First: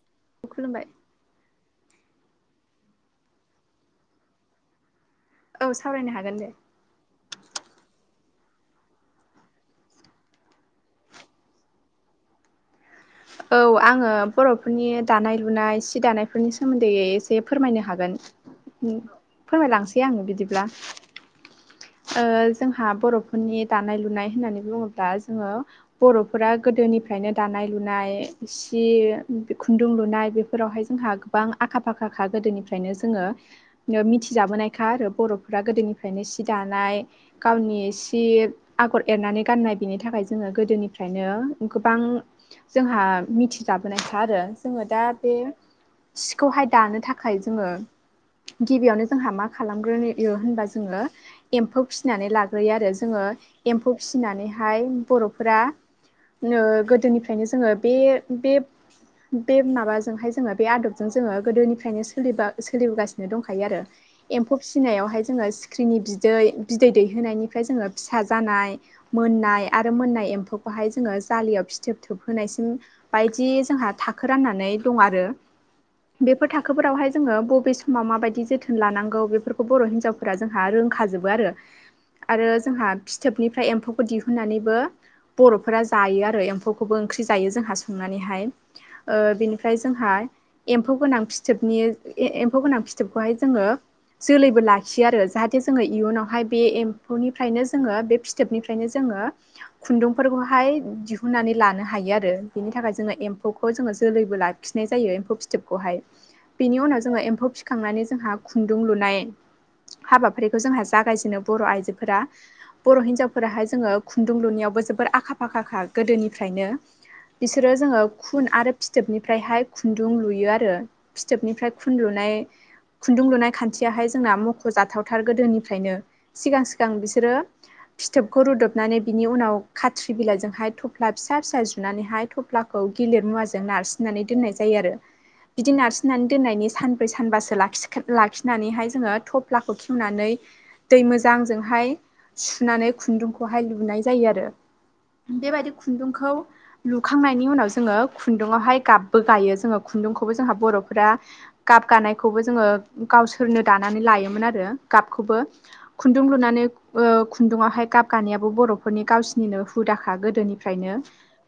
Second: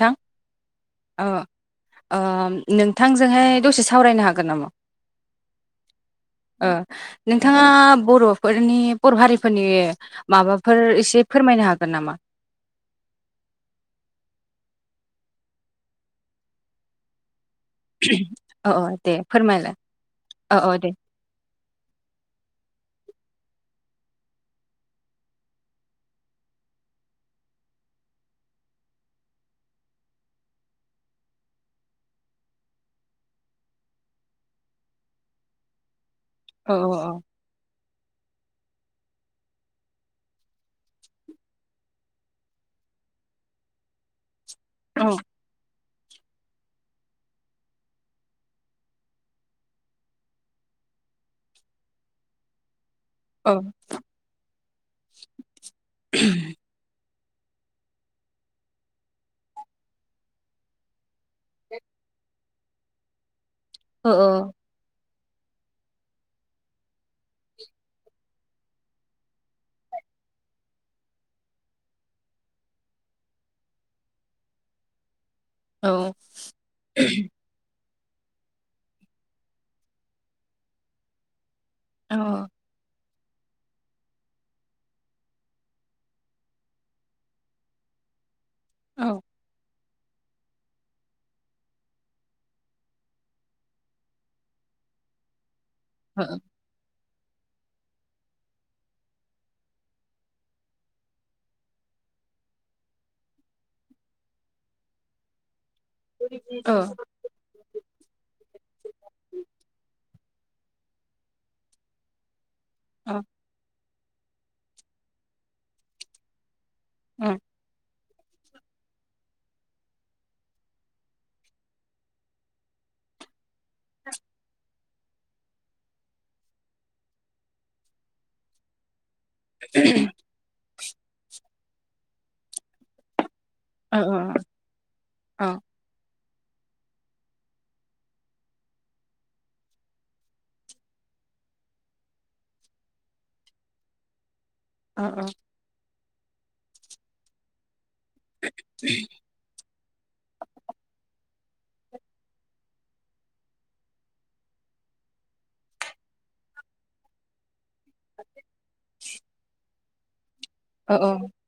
थां खुलुमबाय आ ओ नोंथांजोंहाय दसे सावरायनो हागोन नामा औ सावरायनो हागोन दे ओ नोंथाङा बर'फोरनि बर' हारिफोरनि माबाफोर एसे फोरमायनो हागोन नामा? [inaudible] औ आङो बर'फोरनि दानाय लुनाय सि दानायफोरनि सोमोन्दै एसे से फोरमायनो हागोन औ औ दे फोरमायलाय फोरमायलांसै आङो औ बिदिब्ला। औ दे ओ जोंहा बर'फोरनि दानाय लुनाय होननानै बुङोब्ला जोङो बर'फोरा गोदो गोदोनिफ्रायनो दानाय लुनाय सि खुन्दुं लुनाय बेफोरावहाय जोंहा गोबां आखा आखा फाखा गोदोनिफ्रायनो जोङो मिथिजाबोनायखा आरो बर'फोरा गोदोनिफ्रायनो सि औ दानाय गावनि सि सि आगर एरनानै गाननाय बेनि थाखाय जोङो गोदोनिफ्रायनो गोबां जोंहा आ मिथि जाबोनायखा आरो जोङो औ दा बे सिखौहाय दानो थाखाय जोङो गिबियावनो जोंहा मा खालामग्रोयो होनबा जोङो एम्फौ फिसिनानै लाग्रोयो आरो जोङो औ एम्फौ फिसिनानैहाय बर'फोरा ओ गोदोनि ओंखायनो जोङो बे बेब बे माबाजोंहाय जोङो बे आदबजों जोङो गोदोनिफ्रायनो सोलिबा सोलिबोगासिनो दंखा यो आरो औ एम्फौ फिनायावहाय जोङो सि ख्रिनि बिदै बिदै दैहोनायनिफ्राय जोङो फिसा जानाय मोननाय आरो मोननाय एम्फौ बाहाय जोङो जाालियाव फिथोब थोबहोनायसिम बायदि जोंहा थाखो राननानै दं आरो औ बेफोर थाखोफोरावहाय जोङो बबे सम मा मा माबायदि जोथोन लानांगौ बेफोरखौ बर' हिन्जावफोरा जोंहा रोंखाजोबो आरो औ आरो जोंहा फिथोबनिफ्राय एम्फौखौ दिहुननानैबो बर'फोरा जायो आरो एम्फौखौबो ओंख्रि जायो जोंहा संनानै हाय औ ओ बिनिफ्राय जोंहा एम्फौ गोनां फिथोबनि ए-एम्फौ गोनां फिथोबखौहाय जोङो जोलैबो लाखियो आरो जाहाथे जोङो औ इयुनावहाय बे एम फौनिफ्रायनो जोङो बे फिथोबनिफ्रायनो जोङो खुन्दुंफोरखौहाय दिहुननानै लानो हायो। आरो बेनि थाखाय जोङो एम्फौखौ जोङो जोलैबो लाखिनाय जायो एमफौ फिथोबखौहाय औ बेनि उनाव जोङो एम्फौ फिखांनानै जोंहा खुन्दुं लुनाय हाबाफारिखौ जोंहा जागायजेनो बर' आइजोफोरा बर' हिनजावफोराहाय जोङो खुन्दुं लुनाययावबो जोबोर आखा फाखाखा गोदोनिफ्रायनो बिसोरो जोङो खुन आरो फिथोबनिफ्रायहाय खुन्दुं लुयो आरो फिथोबनिफ्राय खुन लुनाय खुन्दुं लुनाय खान्थियाहाय जोंना मख' जाथावथार गोदोनिफ्रायनो सिगां सिगां बिसोरो फिथोबखौ रुद'बनानै बिनि उनाव खाथ्रि बिलाजोंहाय थफ्ला फिसा फिसा जुनानैहाय थफ्लाखौ गेलिर मुवा नारसिन्नानै दोन्नाय जायो आरो बिदि नारसिन्नानै दोननायनि सानब्रै सानबासो लाखि लाखिनानैहाय जोङो टप फ्लाखौ खेवनानै दै मोजांजोंहाय सुनानै खुन्दुंखौहाय लुनाय जायो आरो अ अ बेबायदि खुन्दुंखौ लुखांनायनि उनाव जोङो खुन्दुंआवहाय गाबबो गायो जोङो खुन्दुंखौबो जोंहा बर'फोरा गाब गानायखौबो जोङो गावसोरनो दानानै लायो मोन आरो गाबखौबो खुन्दुं लुनानै ओ खुन्दुंवायहाय गाब गानायाबो बर'फोरनि कालचार सिनिनो हुदाखा गोदोनि औ फ्रायनो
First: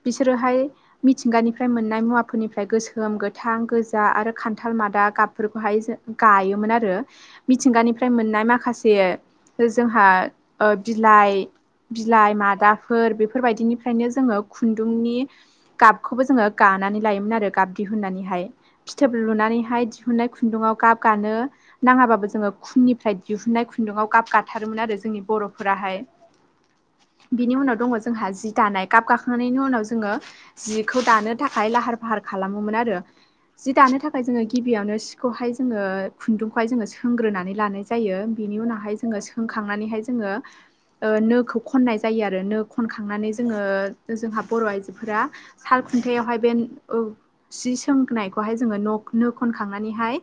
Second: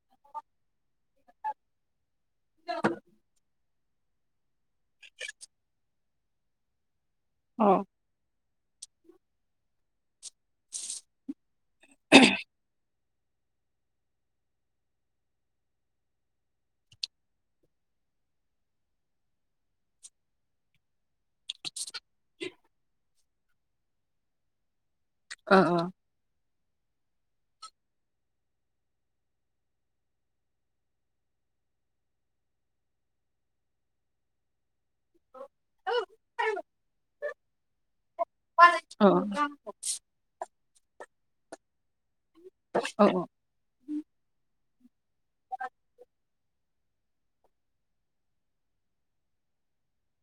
बिसोरोहाय मिथिंगानिफ्राय मोननाय मुवाफोरनिफ्राय गोसोम, गोथां, गो जा आरो खान्थाल मादा गाबफोरखौहाय जो गायोमोन आरो मिथिंगानिफ्राय मोन्नाय मा खासे जोंहा ओ बिलाइ बिलाइ मादाफोर बेफोरबायदिनिफ्रायनो जोङो खुन्दुंनि गाबखौबो जोङो गानानै लायोमोन आरो गाब दिहुननानैहाय फिथोब लुनानैहाय दिहुननाय खुन्दुंआव गाब गानो नांआबाबो जोङो खुननिफ्राय दिहुननाय खुन्दुंआव गाब गाथारोमोन आरो जोंनि औ बर'फोराहाय [inaudible] बिनि उनाव दङ जोंहा जि दानाय गाब गाखांनायनि उनाव जोङो जिखौ दानो थाखाय लाहार फाहार खालामोमोन आरो जि दानो थाखाय जोङो गिबियावनो सिखौहाय जोङो खुन्दुंखौहाय जोङो सोंग्रोनानै लानाय जायो बिनि उनावहाय जोङो सोंखांनानैहाय जोङो ओ नोखौ खननाय जायो आरो नो खनखांनानै जोङो जोंहा बर' आइजोफोरा साल खुन्थायावहाय बे सि सोंनायखौहाय जोङो नो खन खनखांनानैहाय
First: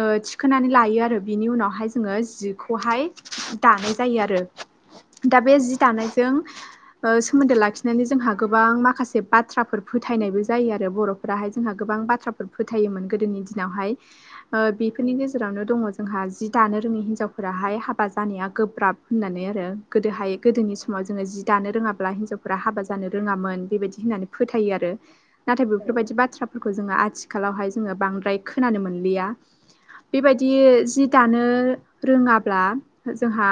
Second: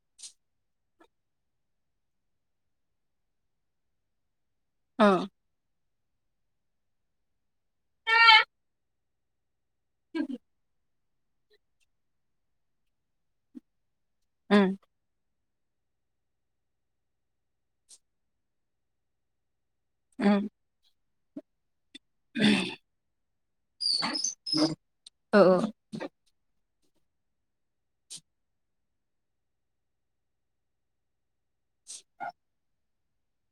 ओ थिखोनानै आरो बेनि उनावहाय जोङो जिखौहाय दानाय जायो आरो दा बे जि दानायजों सोमोन्दो लाखिनानै जोंहा गोबां माखासे बा बाथ्राफोर फोथायनायबो जायो आरो बर'फोराहाय जोंहा गोबां बाथ्राफोर फोथायोमोन गोदोनि दिनावहाय ओ बेफोरनि गेजेरावनो दङ जोंहा जि दानो रोङि हिन्जावफोराहाय हाबा जानाया गोब्राब होननानै आरो गोदोहाय गोदोनि समाव जोङो जि दानो रोङाब्ला ब्ला हिनजावफोरा बाबा जानो रोङामोन बेबायदि फोथाय आरो नाथाय बेफोरदि बाथ्रा फोरखौ जोंना आथिखालावहाय जोङो बांद्राय खोनानो मोनलिया बि जि दानो रोङाब्ला जोंहा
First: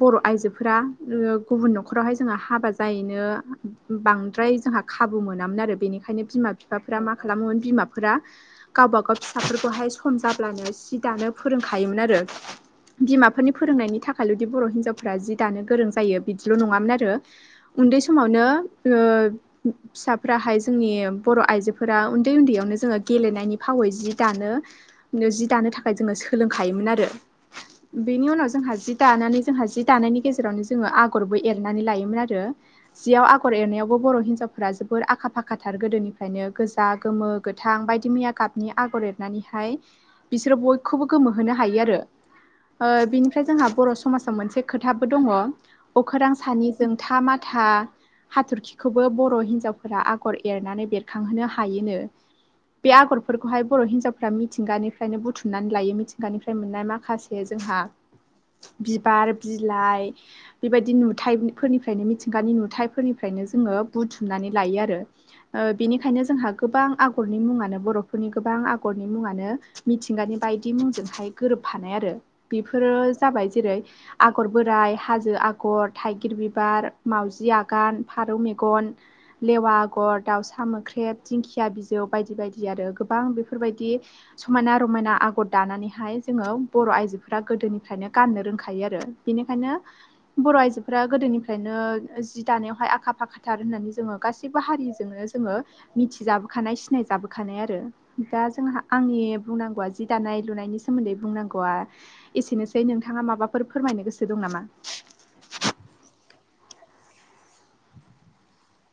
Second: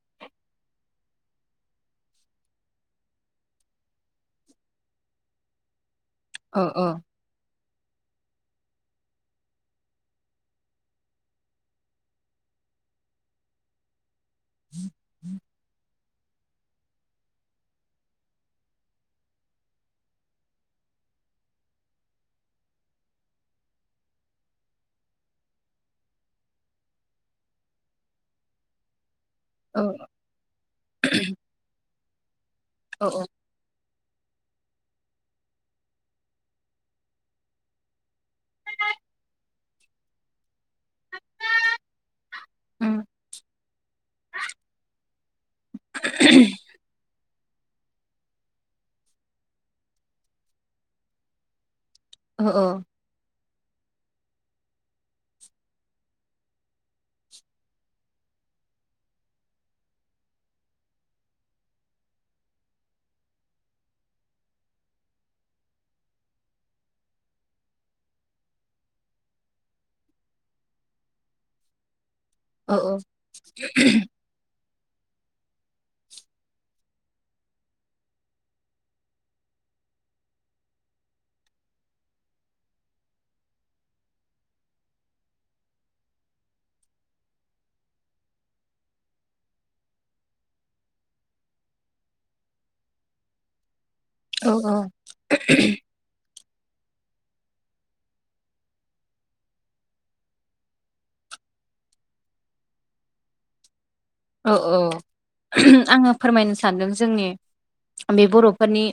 बर' आइजोफोर फोरा गुबुन न'खरावहाय जोंहा हाबा जायैनो बांद्राय जोंहा खाबु मोनामोन आरो बेनिखायनो ओंखायनो बिमा औ बिफाफोरा मा खालामोमोन बिमाफोरा गावबागाव फिसाफोरखौहाय सम जाब्लानो सि दानो फोरोंखायोमोन आरो बिमाफोरनि फोरोंनायनि थाखाय खालोदि बर' हिन्जावफ्रा जि दानो गोरों जायो बिदिल' नङामोन आरो उन्दै समावनो फिसाफोराहाय जोंनि बर' आइजोफोरा उन्दै उन्दैयावनो जोङो गेलेनायनि फावै जि दानो जि दानो थाखाय जोङो सोलोंखायोमोन आरो बेनि उनाव जोंहा जि दानानै जोंहा जि दानायनि गेजेरावनो जोङो आगरबो एरनानै लायोमोन आरो औ औ जिआव आगर एरनायाव बर' हिनजावफोरा जोबोर आखा फाखाथार गोदोनिफ्रायनो गोजा गोमो गोथां बायदि मैया गाबनि आ आगर एरनानैहाय बिसोरो बय ओ उम बिनिफ्राय जोंहा बर' समाजाव मोनसे खोथाबो दङ अखोरां सानि जोंथा मा माथा हाथरखिखौबो बर' हिन्जावफोरा आगर एरनानै बेरखांहोनो हायोनो अ अ फोरखौहाय बर' हिजावफोरा मिथिंगानिफ्रायनो बुथुम नानै लायो मिथिंगानिफ्राय मोननाय माखासे जोंहा बिबार बिलाइ बेबायदि नुथाय फोरनिफ्रायनो मिथिंगानि नुथायाइफोरनिफ्रायनो नो जोङो बुथुमनानै लायो आरो बेनिखायनो जोंहा गोबां आगरनि मुङानो बर'फोरनि गोबां आगरनि मुङानो मिथिंगानि बायदि मुंजोंहाय गोरोबफानाय आरो औ बेफोरो जाबाय जेरै आगर बोराय हाजो आगर थाइगिर बिबार माउजि आगान फारौ मेगन देवा आगर दाउसा मोख्रेब दिंखिया बिजौ बायदि बायदि आरो गोबां बेफोरबायदि स समायना रमायना आगर खद दानानैहाय जोङो बर' आइजोफोरा गोदोनिफ्रायनो गाननो रोंखायो आरो बिनिखायनो बर' आइजोफोरा गोदोनिफ्रायनो जि दानायावहाय आखा फाखाथार होननानै जोङो गासैबो औ हारिजोंनो जोङो मिथिजाब खानाय सिनाय जाबोखानाय आरो दा जोंहा आंनि बुंनांगौआ दानाय लुनायनि सोमोन्दै बुंनांगौआ एसेनोसै नोंथा माबाफोर फोरमायनो गोसो दं औ नामा? औ आङो फोरमायनो सानदों जोंनि बे बर'फोरनि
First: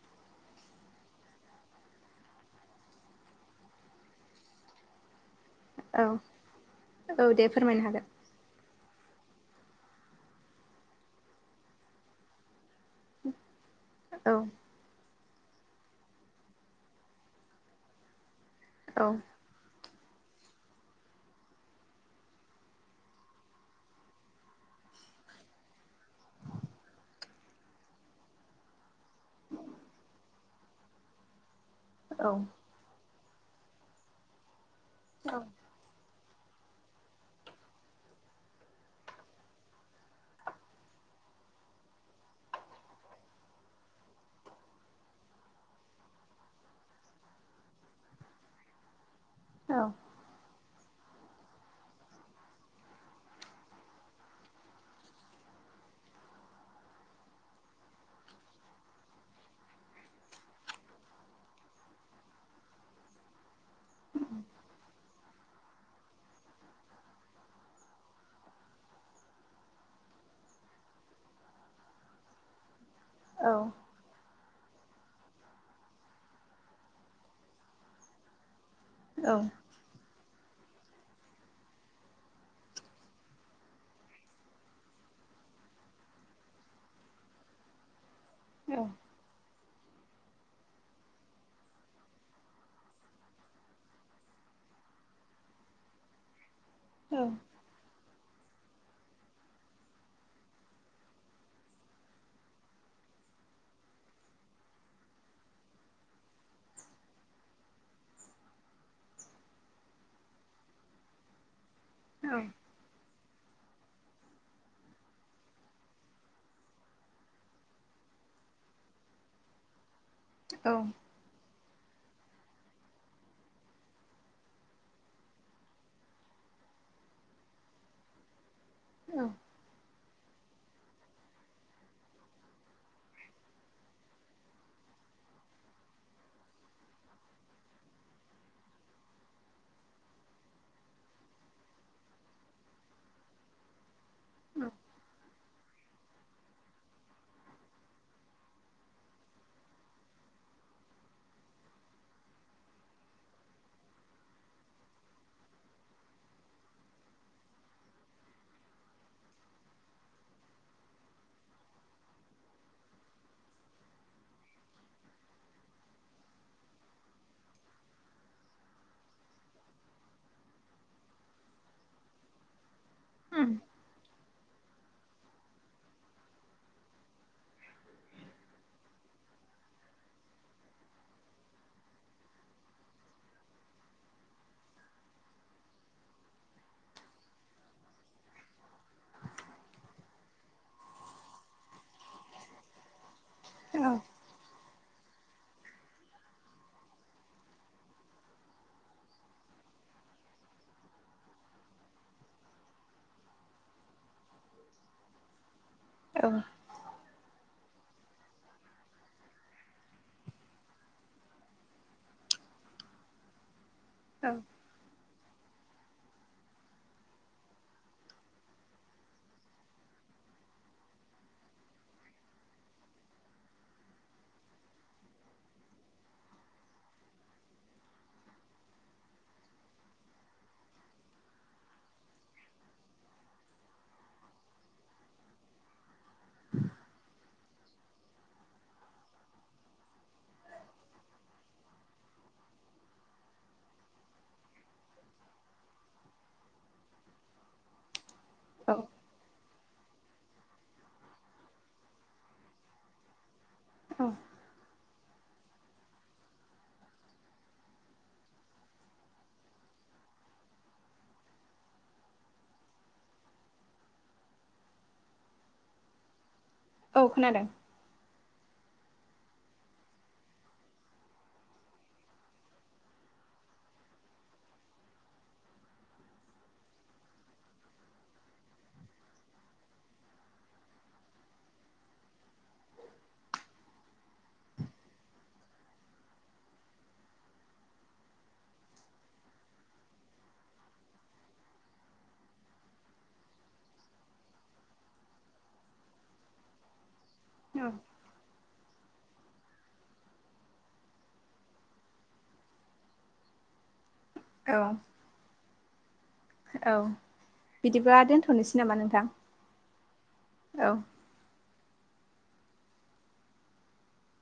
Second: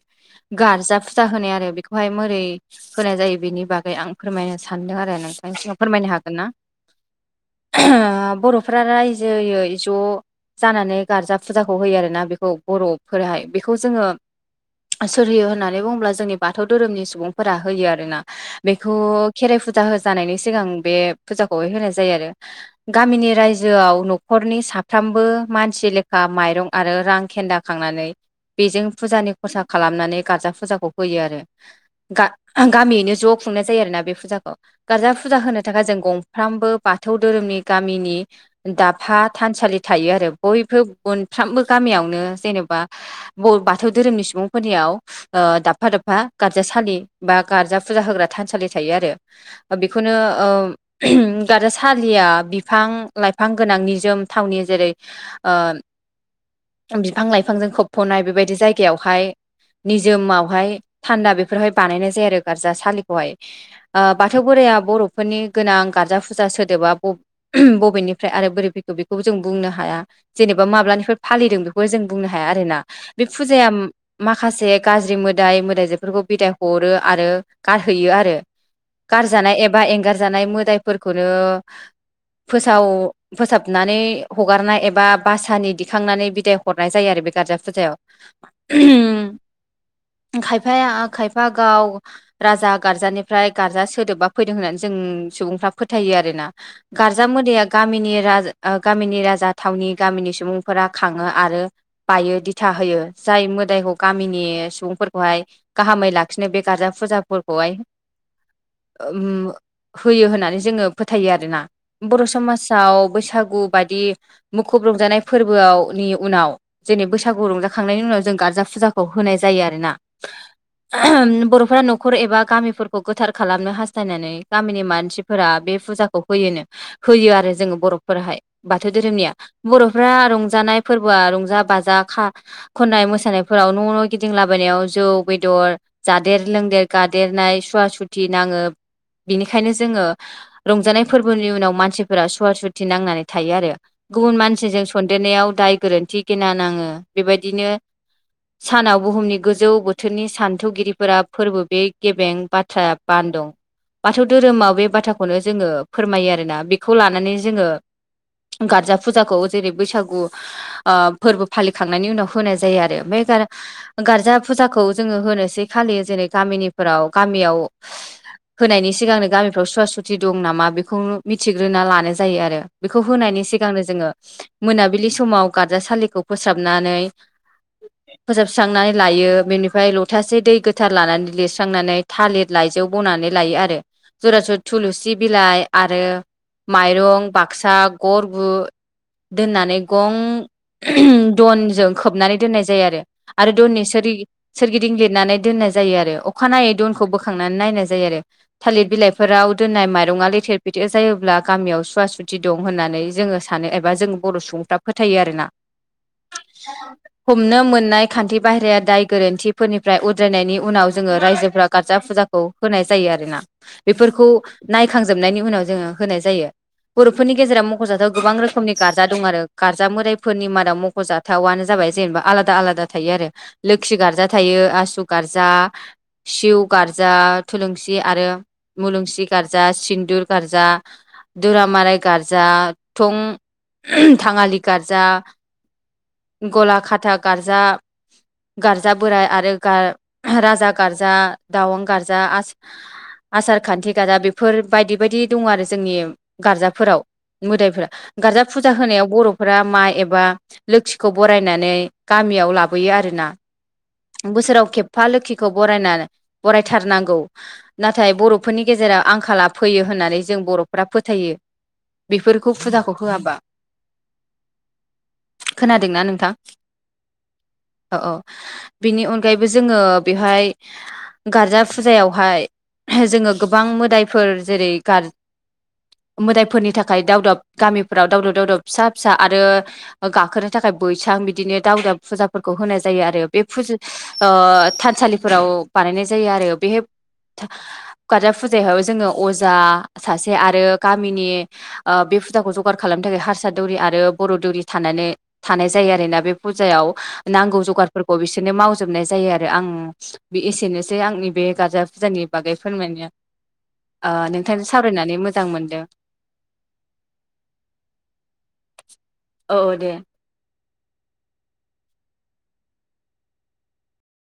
गारजा फुजा होनाय आरो बेखौहाय मोरै होनाय जायो बेनि बागै आं फोरमायनो सानदों आरो नों आनि सिगाङाव औ फोरमायनो हागोन ना औ दे फोरमायनो हागोन बर'फोरा रायजोै ज' जानानै गारजा फुजाखौ होयो आरोना बेखौ बर'फोरहाय बेखौ जोङो औ सोर होयो होननानै बुङोब्ला जोंनि बाथौ धोरोमनि सुबुंफोरा होयो आरोना बेखौ औ खेर फुजि फुजा हो जानायनि सिगां बे फुजाखौ होनाय जायो आरो गामिनि रायजोआव न'खरनि सा साफ्रोमबो मानसि लेखा माइरं आरो रां खेन्द खांनानै बेजों फुजानि खरसा खालामनानै गारजा फुजाखौ होयो आरो औ गामियैनो ज' खुंनाय जायो आरोना बे फुजाखौ गारजा फुजा औ होनो थाखाय जों गं फ्रामबो बाथौ धोरोमनि गामिनि दाफा थानसालि थायो आरो बयबो मोनफ्रोमबो गामियावनो जेनेबा बाथौ धोरोमनि सुबुंफोरनियाव दाबफा दाबफा गार्जासाालि बा गार्जा फुजा होग्रा थानसालि थायो आरो औ बेखौनो दाथ सालिया बिफां लाइफां गोनांनि जोम थावनि जेरै ओ बिफां लाइफांजों खोबफ'नाय बेबायदि जायगायावहाय निजोमावहाय थान्दा बेफोरहाय बानायनाय जायो आरो गारजा सालिखौहाय बाथौ बोराइ बर'फोरनि गोनां गार्जा फुजा सोदोबा बबेनिफ्राय आरो बोरै फैगौ बेखौ जों बुंनो हाया जेनेबा माब्लानिफ्राय फालिदों बेखौ जों बुंनो हाया आरोना बे औ फुजाया मा खासे गाज्रि मोदाय मोदायजोफोरखौ बिदाय हरो आरो गारहैयो आरो। गारजानाय एबा एंगारजानाय मोदाय फोरखौनो फोसाव फोसाबनानै हगारनाय एबा बासानि दिखांनानै बिदाय हरनाय जायो आरो बे गार्जा फुजायाव औ [unintelligible] खायफाया खायफा गाव राजा गार्जानिफ्राय गार्जा सोदोबबा फैदों होननानै जों सुबुंफ्रा फोथायो आरोना गारजा मोदया गामिनि राजा [unintelligible] गामिनि राजा थावनि गामिनि सुबुंफोरा खाङो आरो बायो दिथा होयो जाय मोदाय [unintelligible] गामिनि सुबुंफोरखौहाय गाहामै लाखिनो बे गार्जा फुजाफोरखौहाय ओम होयो होननानै जोङो फोथायो आरोना बर' औ समासाव बैसागु बायदि मुखुब रंजानाय फोरबोआवनि उनाव जेरै बैसागु रंजाखांनायनि उनाव जों गारजाफ [unintelligible] फुजाखौ होनाय जायो आरोना बर'फोरा न [unintelligible] खर एबा गामिफोरखौ गोथार खालामनो हास्थायनानै गामिनि मानसिफोरा बे फुजाखौ होयोनो होयो आरो जोङो बर'फोराहाय बाथौ दोरोमनिया बर' फोरा रंजानाय फोरबोआ रंजा बाजा खाह खननाय मोसानायफोराव न' न' गिदिंलाबायनायाव ज जौ बेदर जादेर लोंदेर गादेरनाय सुवा सुथि नाङो बिनिखायनो जोङो रंजानाय फोरबोनि उनाव मानसिफोरा सुवा सुथि नांनानै थायो आरो गुबुन मानसिजों सन्देरनायाव दाय गोरोन्थि गिना नाङो बेबायदिनो सानाव बुहुमनि गोजौ बोथोरनि सान्थौगिरिफोरा फोरबो बे गेबें बाथ्रा बान दं बाथौ दोरोमाव बे बाथाखौनो जोङो फोरमायो आरोना बेखौ लानानै जोङो [unintelligible] गारजा फुजाखौ जेरै बैसागु ओ फोरबो फालिखांनायनि उनाव होनाय जायो आरो ओमफाय गारा गारजा फुजाखौ जोङो होनोसै खालियो जेरै गामिनिफोराव गामियाव होनायनि सिगांनो गामिफ्राव सुवा सुथि दं नामा बेखौनो मिथिग्रोना लानाय जायो आरो। बेखौ होनायनि सिगांनो जोङो मोनाबिलि समाव गारजासालिखौ फोसाबनानै फोजोबस्रांनानै लायो बेनिफाय लथासे दै गोथार लानानै लिरस्रांनानै थालिर लायज जौ बनानै लायो आरो। जरास थुलुसि बिलाइ आरो माइरं बा क्सा गरगु दोननानै गं [unintelligible] दनजों खोबनानै दोननाय जायो आरो। आरो दुन नेसारि सोरगिदिं लिरनानै दोननाय जायो आरो अखानायनायै दनखौ बोखांनानै नायनाय जायो आरो थालिर बिलाइफोराव दोननाय माइरङा लेथेर फेथेर जायोब्ला गामियाव सुवा सुद थि दं होननानै जोङो सानो एबा जों बर' सुबुंफ्रा फोथायो आरोना। औ हमनो मोन नाय खान्थि बाहेराया दाय गोरोन्थिफोरनिफ्राय उद्रायनायनि उनाव जोङो रायजोफोरा गारजा फुजाखौ होनाय ज जायो आरोना बेफोरखौ नायखांजोबनायनि उनाव जोंङो होनाय जायो। बर'फोरनि गेजेराव मखजाथाव गोबां रोखोमनि गारजा दं आरो गारजा मोदायफोरनि मादाव मखजाथावानो जाबाय ज जेनबा आलादा आलादा थायो आरो लोखि गार्जा थायो आसु गार्जा सिउ गारज जा थुलुंसि आरो मुलुंसि गारजा सिन्दुर गारजा दुरा [unintelligible] माराइ गारजा थं थांङालि गारजा गला खाथा गार्जा गारजा बोराय आरो गार राजा गार्जा दावं गार्जा आस आसार खान्थि गादा बेफोर बायदि बायदि दं आरो जोंनियाव गार्जाफोराव मोदायफोरा गार्जा फुजा होनायाव बर' फोरा माइ एबा लोखिखौ बरायनानै गामियाव लाबोयो आरोना। औ बोसोराव खेब फा लोखिखौ बरायनानै बरायथारनांगौ नाथाय बर'फोरनि गेजेराव आंखाला फैयो हो होननानै जों बर'फोरा फोथायो बेफोरखौ फुजाखौ होआबा खोनादोंना नोंथां? औ खोनादों। बेनि अनगायैबो जोंङो बेवहाय गारजा फुजायावहाय जोंङो गोबां मोदायफोर जेरै गार मोदायफोरनि थाखाय दावदाब गामिफोराव दावदब दावदब फिसा फिसा आरो गाखोनो थाखाय बैसां बिदिनो दावदाब फुजा फोरखौ होनाय जायो आरो बे फु ओ थानसालिफोराव बा यनाय जायो आरो बे गारजा फुजायाव जों अजा सासे आरो गामिनि बे फुजाखौ जगार खालामनो थाखाय हारसा दौरि आरो बर दौरि थानानै थानाय जायो। ना बे फुजायाव नांगौ औ जगारफोरखौ बिसोरनो माव जोबनाय जायो आरो आं बे एसेनोसै आंनि बे गारजा फुजानि बागै फोरमायनो। औ नोंथांजों सावरायनानै मोजां मोनदों। औ बिदिबा दोनथनोसै नामा नोंथां? औ औ दे औ